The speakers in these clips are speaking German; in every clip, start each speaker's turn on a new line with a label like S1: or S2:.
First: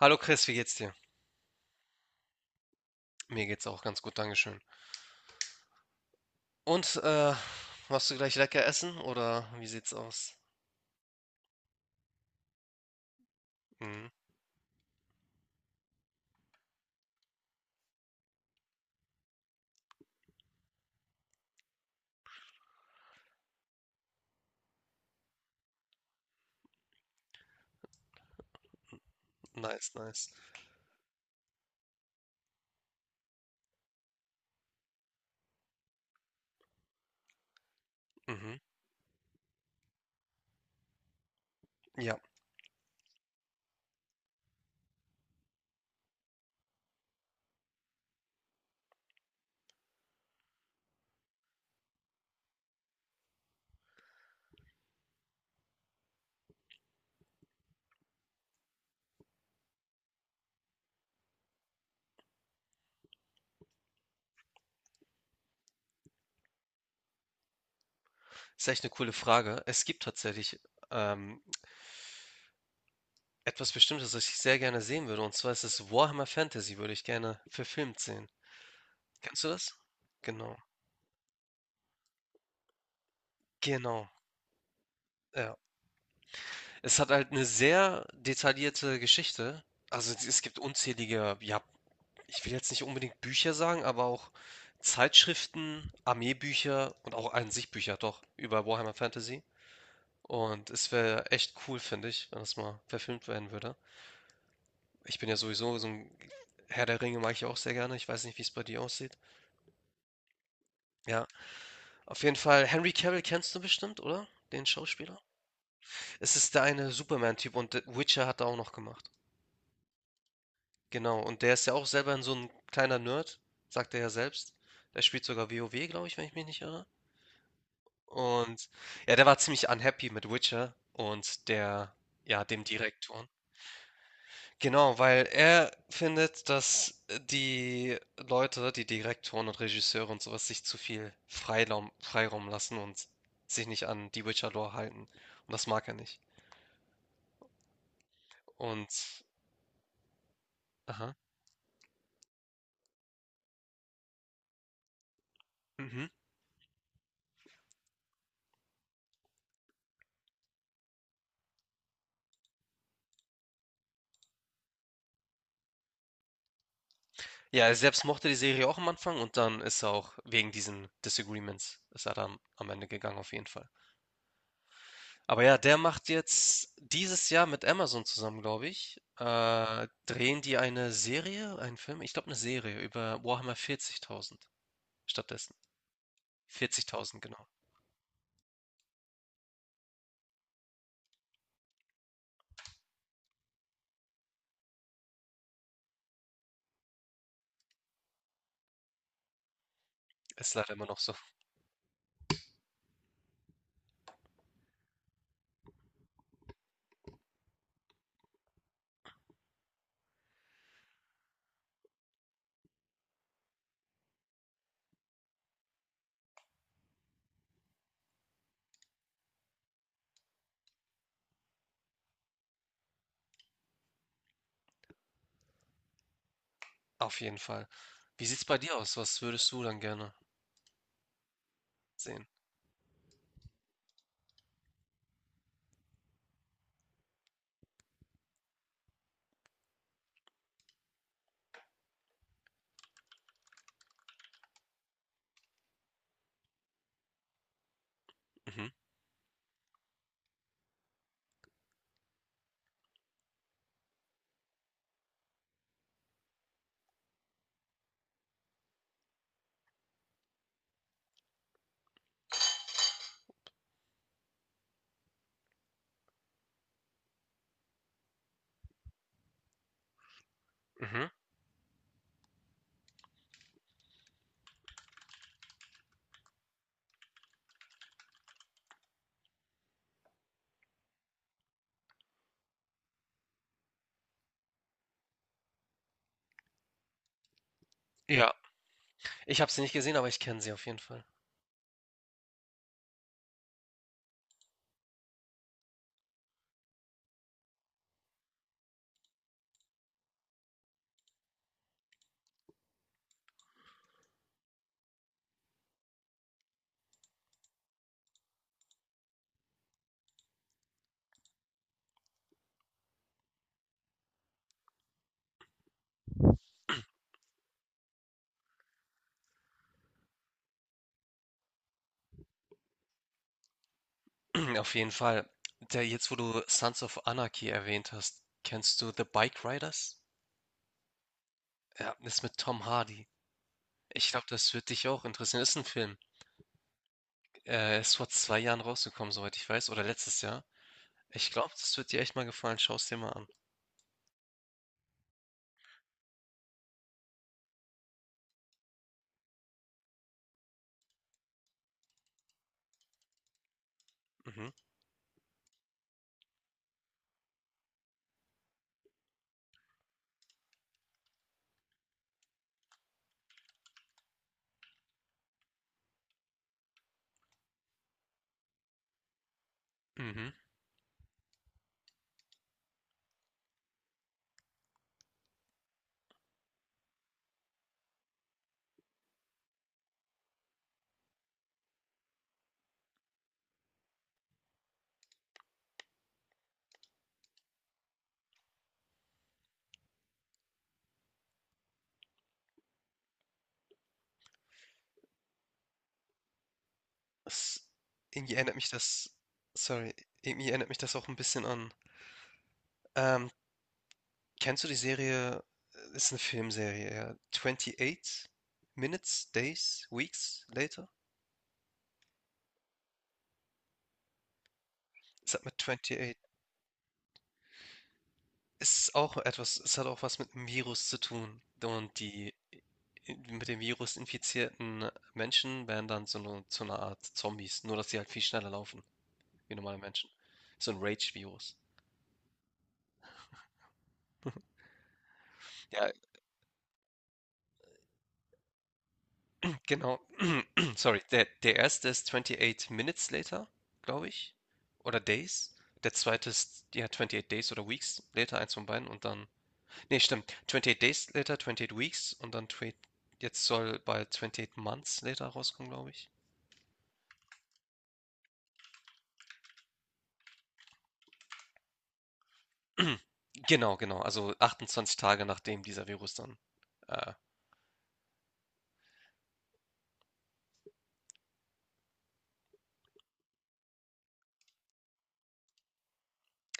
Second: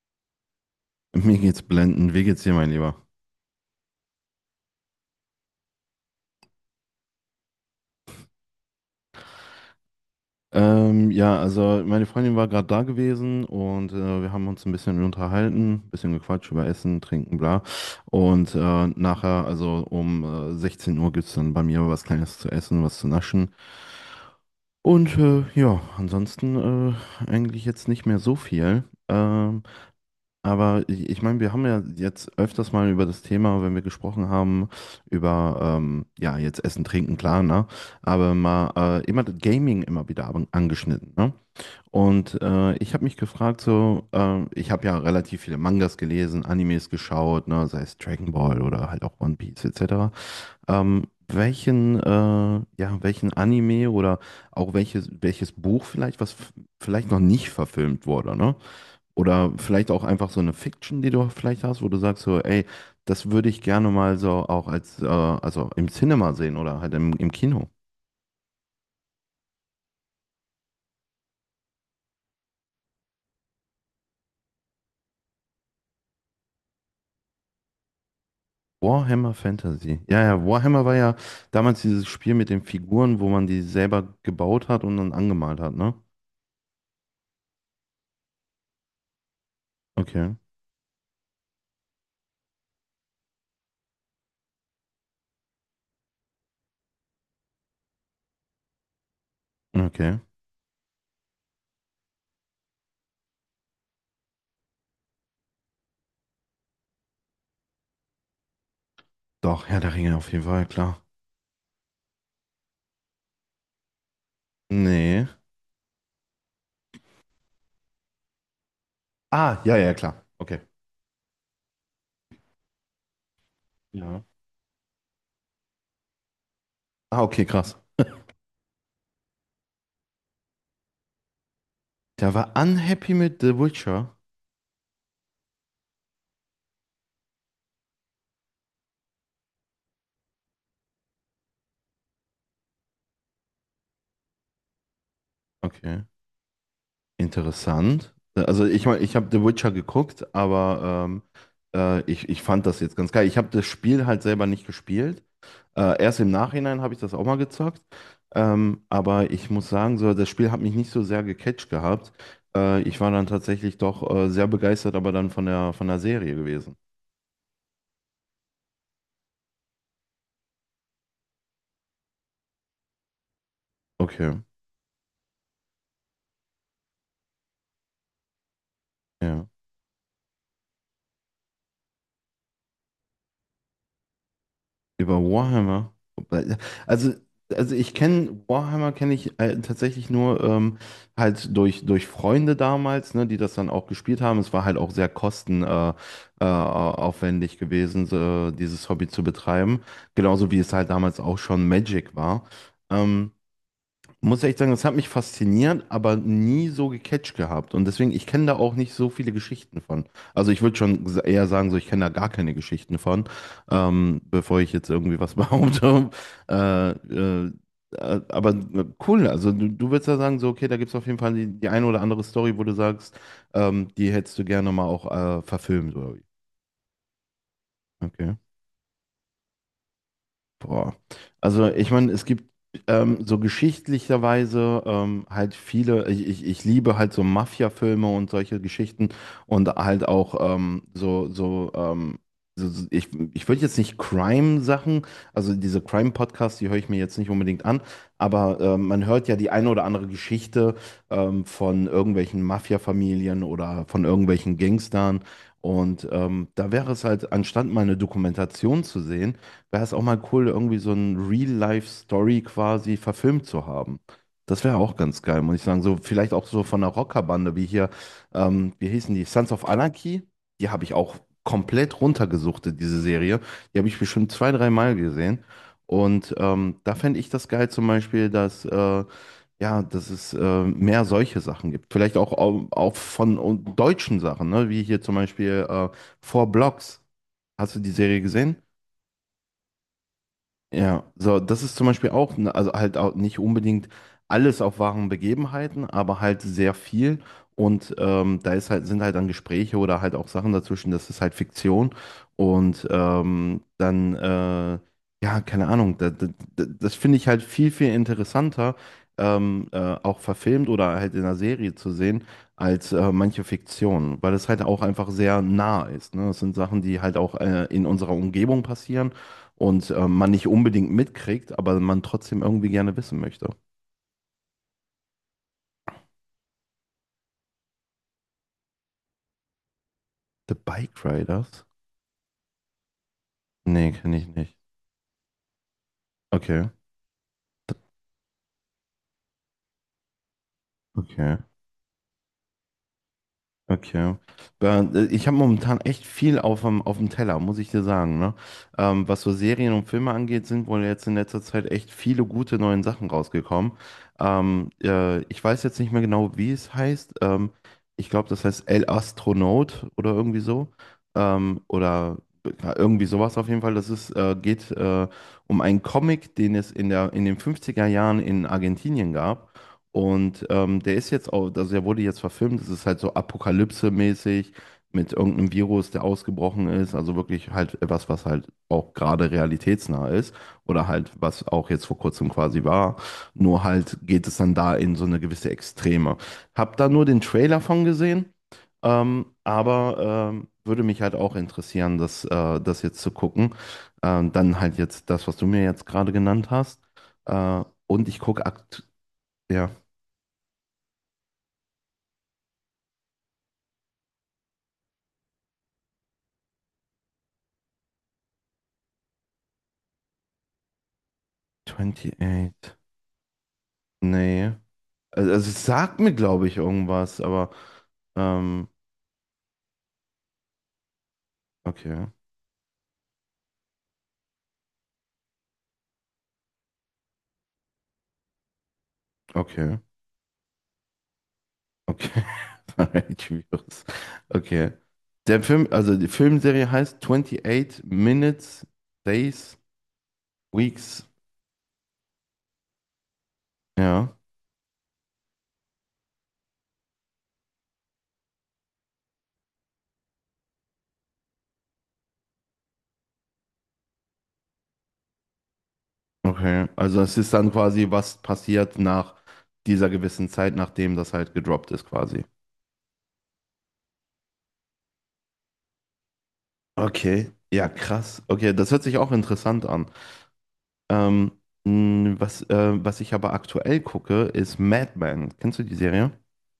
S1: Hallo Chris, wie geht's dir?
S2: Mir geht's blendend. Wie geht's dir, mein Lieber?
S1: Mir geht's auch ganz gut, Dankeschön. Und machst du gleich lecker essen oder wie sieht's aus?
S2: Ja, also meine Freundin war gerade da gewesen und
S1: Mhm,
S2: wir haben uns ein bisschen unterhalten, bisschen gequatscht über Essen, Trinken, bla. Und nachher, also um 16 Uhr gibt's dann bei mir was Kleines zu essen, was zu naschen. Und ja, ansonsten eigentlich jetzt nicht mehr so viel. Ähm,
S1: nice, nice.
S2: Aber ich meine, wir haben ja jetzt öfters mal über das Thema, wenn wir gesprochen haben, über, ja, jetzt Essen, Trinken, klar, ne? Aber
S1: Mhm,
S2: mal immer das Gaming immer wieder angeschnitten, ne?
S1: ja,
S2: Und ich habe mich gefragt, so, ich habe ja relativ viele Mangas gelesen, Animes geschaut, ne? Sei es Dragon Ball oder halt auch One Piece etc. Welchen Anime oder auch welches Buch vielleicht, vielleicht noch nicht verfilmt wurde, ne? Oder vielleicht auch einfach so eine Fiction, die du vielleicht hast, wo du sagst so, ey, das würde ich gerne mal so auch als, also im Cinema sehen oder halt im Kino.
S1: ist echt eine coole Frage. Es gibt tatsächlich ähm, etwas Bestimmtes, das ich sehr gerne sehen würde. Und zwar ist es Warhammer Fantasy, würde ich gerne verfilmt sehen.
S2: Warhammer
S1: Kennst du das?
S2: Fantasy. Ja, ja,
S1: Genau,
S2: Warhammer war ja damals dieses Spiel mit den Figuren, wo man die
S1: genau.
S2: selber gebaut hat und dann
S1: Ja.
S2: angemalt hat, ne?
S1: Es hat halt eine sehr detaillierte Geschichte. Also es
S2: Okay,
S1: es gibt unzählige, ja, ich will jetzt nicht unbedingt Bücher sagen, aber auch Zeitschriften, Armeebücher und auch an sich Bücher doch über Warhammer Fantasy.
S2: okay.
S1: Und es wäre echt cool, finde ich, wenn das mal verfilmt werden würde. Ich bin ja sowieso so ein Herr der Ringe mag ich auch sehr gerne. Ich weiß nicht, wie es bei dir aussieht.
S2: Doch, Herr der Ringe auf jeden Fall, klar.
S1: Ja, auf jeden Fall. Henry Cavill kennst du bestimmt, oder? Den Schauspieler.
S2: Nee.
S1: Es ist der eine Superman-Typ und The Witcher hat er auch noch gemacht.
S2: Ah, ja, ja, klar. Okay.
S1: Genau, und der ist ja auch selber so ein kleiner Nerd, sagt er ja
S2: Ja.
S1: selbst. Der spielt sogar WoW, glaube ich, wenn ich mich nicht irre.
S2: Ah, okay, krass.
S1: Und ja, der war ziemlich unhappy mit Witcher und der,
S2: Der
S1: ja,
S2: war
S1: dem
S2: unhappy
S1: Direktor.
S2: mit The Witcher.
S1: Genau, weil er findet, dass die Leute, die Direktoren und Regisseure und sowas, sich zu viel Freiraum lassen und sich nicht an die Witcher-Lore halten. Und das mag er
S2: Okay.
S1: nicht.
S2: Interessant. Also ich meine, ich
S1: Und,
S2: habe The Witcher geguckt, aber
S1: aha,
S2: ich fand das jetzt ganz geil. Ich habe das Spiel halt selber nicht gespielt.
S1: mhm.
S2: Erst im Nachhinein habe ich das auch mal gezockt. Aber ich muss sagen, so, das Spiel hat mich nicht so sehr gecatcht gehabt. Ich war dann tatsächlich doch sehr begeistert, aber dann von der Serie gewesen.
S1: Ja, er selbst mochte die Serie auch am Anfang und dann ist er auch wegen diesen Disagreements, ist er dann am Ende gegangen, auf jeden Fall.
S2: Okay.
S1: Aber ja, der macht jetzt dieses Jahr mit Amazon zusammen, glaube ich,
S2: Ja.
S1: drehen die eine Serie, einen Film, ich glaube eine Serie über Warhammer 40.000
S2: Über
S1: stattdessen.
S2: Warhammer. Also,
S1: 40.000, genau.
S2: also ich kenne Warhammer kenne ich tatsächlich nur halt durch Freunde damals, ne, die das dann auch gespielt haben. Es war halt auch sehr kosten aufwendig gewesen, so, dieses Hobby zu betreiben. Genauso
S1: Ist
S2: wie
S1: leider
S2: es
S1: immer
S2: halt
S1: noch so.
S2: damals auch schon Magic war. Ähm, Muss echt sagen, das hat mich fasziniert, aber nie so gecatcht gehabt. Und deswegen, ich kenne da auch nicht so viele Geschichten von. Also ich würde schon eher sagen, so ich kenne da gar keine Geschichten von, bevor ich jetzt irgendwie was behaupte. Äh, äh, cool, also du würdest ja sagen, so, okay, da gibt es auf jeden Fall die eine oder andere Story, wo du sagst, die hättest du gerne mal auch verfilmt, oder wie?
S1: Auf jeden Fall. Wie
S2: Okay.
S1: sieht's bei dir aus? Was würdest du dann gerne
S2: Boah. Also ich meine, es
S1: sehen?
S2: gibt so geschichtlicherweise halt viele, ich liebe halt so Mafia-Filme und solche Geschichten und halt auch so, so ich, ich würde jetzt nicht Crime-Sachen, also diese Crime-Podcasts, die höre ich mir jetzt nicht unbedingt an, aber
S1: Mhm.
S2: man hört ja die eine oder andere Geschichte von irgendwelchen Mafia-Familien oder von irgendwelchen Gangstern und da wäre es halt, anstatt mal eine Dokumentation zu sehen, wäre es auch mal cool, irgendwie so ein Real-Life-Story quasi verfilmt zu haben. Das wäre auch ganz geil, muss ich sagen. So, vielleicht auch so von einer Rockerbande wie hier, wie hießen die? Sons of Anarchy. Die habe ich
S1: Mhm.
S2: auch komplett runtergesuchtet, diese Serie. Die habe ich bestimmt zwei, dreimal gesehen. Und da fände ich das geil zum Beispiel, dass es mehr solche Sachen gibt. Vielleicht auch, auch von deutschen Sachen, ne? Wie hier zum Beispiel Four Blocks. Hast du die Serie
S1: Ja,
S2: gesehen?
S1: ich habe sie nicht gesehen, aber ich kenne sie auf jeden Fall.
S2: Ja, so, das ist zum Beispiel auch, ne, also halt auch nicht unbedingt alles auf wahren Begebenheiten, aber halt sehr viel. Und sind halt dann Gespräche oder halt auch Sachen dazwischen, das ist halt Fiktion. Und ja, keine Ahnung, das finde ich halt viel, viel interessanter, ähm, äh, auch verfilmt oder halt in einer Serie zu sehen, als manche Fiktion, weil es halt auch einfach sehr nah ist. Ne? Das sind Sachen, die halt auch in unserer Umgebung passieren und man nicht unbedingt mitkriegt, aber man trotzdem irgendwie gerne wissen möchte.
S1: Auf jeden Fall. Der, jetzt, wo du Sons of Anarchy erwähnt hast, kennst du The Bike Riders?
S2: The Bike Riders?
S1: Ja, ist mit Tom Hardy.
S2: Nee,
S1: Ich
S2: kenne
S1: glaube,
S2: ich
S1: das
S2: nicht.
S1: wird dich auch interessieren. Ist ein Film.
S2: Okay,
S1: Ist vor 2 Jahren rausgekommen, soweit ich weiß, oder letztes Jahr. Ich
S2: okay.
S1: glaube, das wird dir echt mal gefallen. Schau es dir mal an.
S2: Okay. Ben, ich habe momentan echt viel auf dem Teller, muss ich dir sagen, ne? Was so Serien und Filme angeht, sind wohl jetzt in letzter Zeit echt viele gute neuen Sachen rausgekommen.
S1: Mhm,
S2: Ich weiß jetzt nicht mehr genau, wie es heißt. Ich glaube, das heißt El Astronaut oder irgendwie so. Oder ja, irgendwie sowas auf jeden Fall. Das geht um einen Comic, den es in den 50er Jahren in Argentinien gab.
S1: mhm.
S2: Und der ist jetzt auch, also der wurde jetzt verfilmt, es ist halt so Apokalypse-mäßig mit irgendeinem Virus, der ausgebrochen ist, also wirklich halt etwas, was halt auch gerade realitätsnah ist oder halt was auch jetzt vor kurzem quasi war, nur halt geht es dann da in so eine gewisse Extreme. Hab da nur den Trailer von gesehen, aber würde mich halt auch interessieren, das jetzt zu gucken. Dann halt jetzt das, was du mir jetzt gerade genannt hast.
S1: Es
S2: Und ich
S1: irgendwie
S2: gucke
S1: erinnert mich
S2: akt
S1: das
S2: ja.
S1: sorry, Irgendwie erinnert mich das auch ein bisschen an ähm, kennst du die Serie ist eine Filmserie, ja, „28 Minutes, Days, Weeks Later“?
S2: 28. Nee.
S1: Es hat
S2: Also
S1: mit
S2: es sagt mir,
S1: „28“
S2: glaube ich, irgendwas, aber ähm,
S1: es ist auch etwas, es hat auch was mit einem Virus zu tun und
S2: okay,
S1: die mit dem Virus infizierten Menschen werden dann so eine zu 'ner Art Zombies, nur dass sie halt viel schneller laufen wie
S2: okay,
S1: normale Menschen. So ein Rage-Virus.
S2: okay. Alright, schwierig. Okay. Der Film,
S1: Ja,
S2: also die Filmserie heißt 28 Minutes, Days,
S1: genau. Sorry.
S2: Weeks.
S1: Der erste ist „28 Minutes Later“, glaube
S2: Ja,
S1: ich, oder „Days“. Der zweite ist, ja, „28 Days“ oder „Weeks Later“, eins von beiden und dann ne, stimmt, „28 Days Later“, „28 Weeks“ und dann twe jetzt soll bald „28 Months Later“ rauskommen, glaube ich.
S2: okay. Also es ist dann quasi, was passiert nach dieser gewissen Zeit, nachdem das halt gedroppt ist, quasi.
S1: Genau, genau. Also 28 Tage, nachdem dieser Virus dann äh,
S2: Okay. Ja, krass. Okay, das hört sich auch interessant an. Ähm, was ich aber aktuell gucke, ist Mad Men. Kennst du die Serie?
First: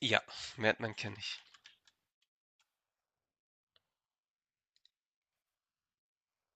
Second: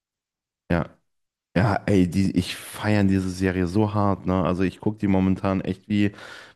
S1: ja, Mad
S2: Ja.
S1: kenne ich.
S2: Ja, ey, ich feiere diese Serie so hart, ne? Also ich gucke die momentan echt wie,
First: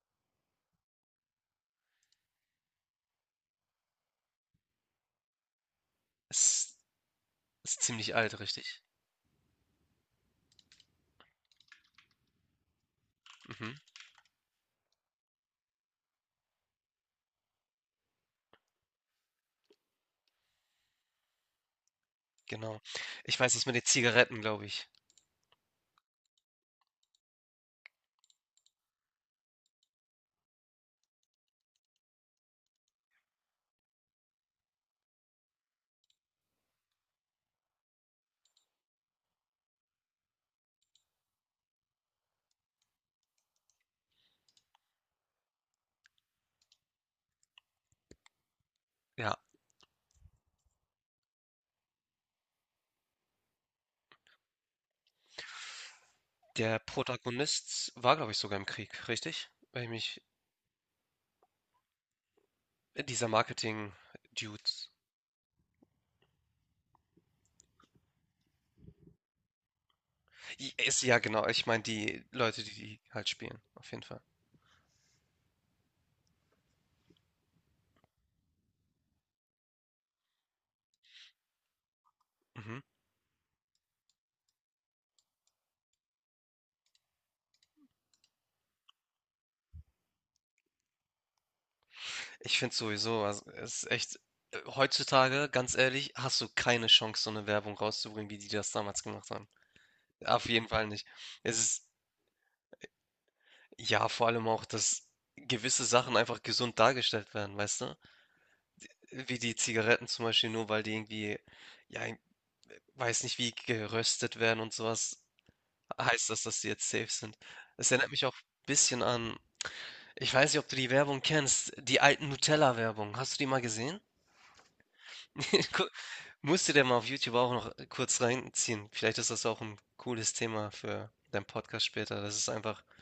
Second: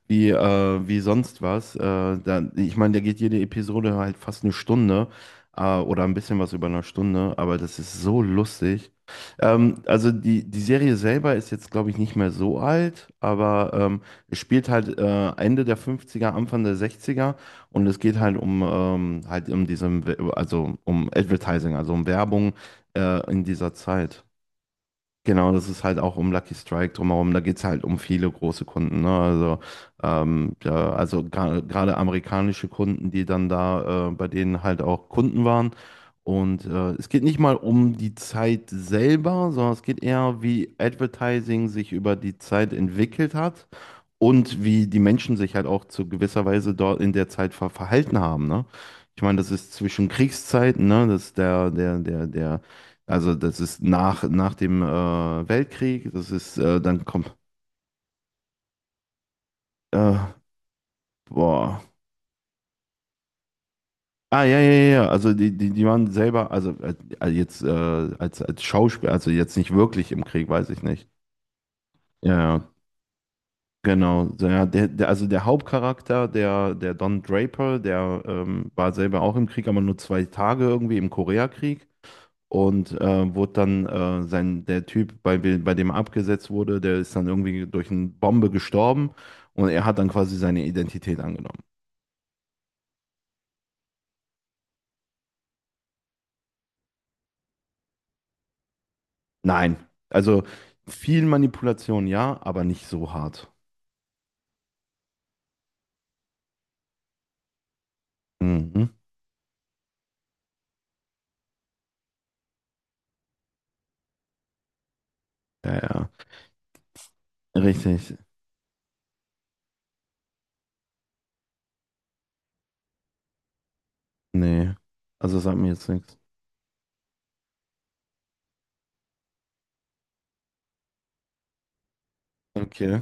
S2: wie, äh, wie sonst was. Ich meine, da geht jede Episode halt fast eine Stunde, oder ein bisschen was über
S1: Ist
S2: eine Stunde, aber das ist
S1: ziemlich
S2: so
S1: alt, richtig.
S2: lustig. Also die Serie selber ist jetzt, glaube ich, nicht mehr so alt, aber
S1: Mhm,
S2: es spielt halt Ende der fünfziger Anfang der sechziger und es geht halt um also um Advertising, also um Werbung
S1: genau. Ich
S2: in
S1: weiß das
S2: dieser
S1: mit den
S2: Zeit.
S1: Zigaretten, glaube ich.
S2: Genau, das ist halt auch um Lucky Strike drumherum. Da geht's halt um viele große Kunden. Ne? Also, ja, also gerade amerikanische Kunden, die dann da bei denen halt auch Kunden waren. Und es geht nicht mal um die Zeit selber, sondern es geht eher, wie Advertising sich über die Zeit entwickelt hat und wie die Menschen sich halt auch zu gewisser Weise dort in der Zeit verhalten haben. Ne? Ich
S1: Ja,
S2: meine, das ist zwischen Kriegszeiten, ne? Das ist der, der, der, der also das ist nach dem Weltkrieg, das ist
S1: der
S2: dann kommt
S1: Protagonist war, glaube ich, sogar im Krieg, richtig? Weil ich
S2: äh,
S1: mich
S2: boah.
S1: dieser
S2: Ah, ja,
S1: Marketing-Dude.
S2: ja, ja, ja, also die waren selber, also jetzt als Schauspieler, also jetzt nicht wirklich im Krieg, weiß ich
S1: Ist
S2: nicht.
S1: ja genau, ich meine die
S2: Ja,
S1: Leute,
S2: ja,
S1: die die halt spielen, auf jeden Fall.
S2: genau. So, ja, also der Hauptcharakter, der Don Draper, der war selber auch im Krieg, aber nur 2 Tage irgendwie im Koreakrieg.
S1: Mhm.
S2: Und der Typ, bei dem er abgesetzt wurde, der ist dann irgendwie durch eine Bombe gestorben und er hat dann quasi seine Identität angenommen.
S1: Ich finde sowieso, also, es ist echt heutzutage, ganz ehrlich, hast du keine Chance, so eine Werbung rauszubringen, wie die das damals gemacht haben.
S2: Nein, also
S1: Auf jeden Fall nicht.
S2: viel
S1: Es ist
S2: Manipulation, ja, aber nicht so hart.
S1: ja vor allem auch, dass gewisse Sachen einfach gesund dargestellt werden, weißt du?
S2: Mhm.
S1: Wie die Zigaretten zum Beispiel, nur weil die irgendwie, ja, ich weiß nicht, wie geröstet werden und sowas,
S2: Ja,
S1: heißt das, dass die jetzt safe sind.
S2: ja,
S1: Es erinnert
S2: richtig.
S1: mich auch ein bisschen an, ich weiß nicht, ob du die Werbung kennst, die alten Nutella-Werbung. Hast du die mal gesehen?
S2: Nee, also sagt mir jetzt
S1: Gu-
S2: nichts.
S1: Musst du dir mal auf YouTube auch noch kurz reinziehen. Vielleicht ist das auch ein cooles Thema für deinen Podcast später. Das ist einfach,
S2: Okay.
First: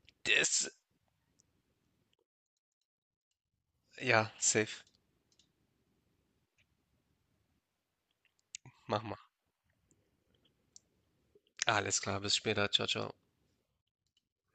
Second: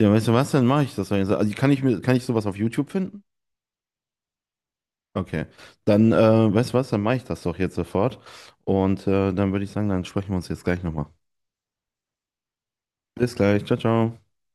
S2: Ja, weißt du was, dann
S1: das,
S2: mache ich das doch jetzt. Also kann ich sowas auf YouTube finden?
S1: ja, safe.
S2: Okay. Dann, weißt du was, dann mache ich das doch jetzt sofort.
S1: Mach
S2: Und
S1: mal.
S2: dann würde ich sagen, dann sprechen wir uns jetzt gleich nochmal.
S1: Alles klar, bis später. Ciao, ciao.
S2: Bis gleich. Ciao, ciao.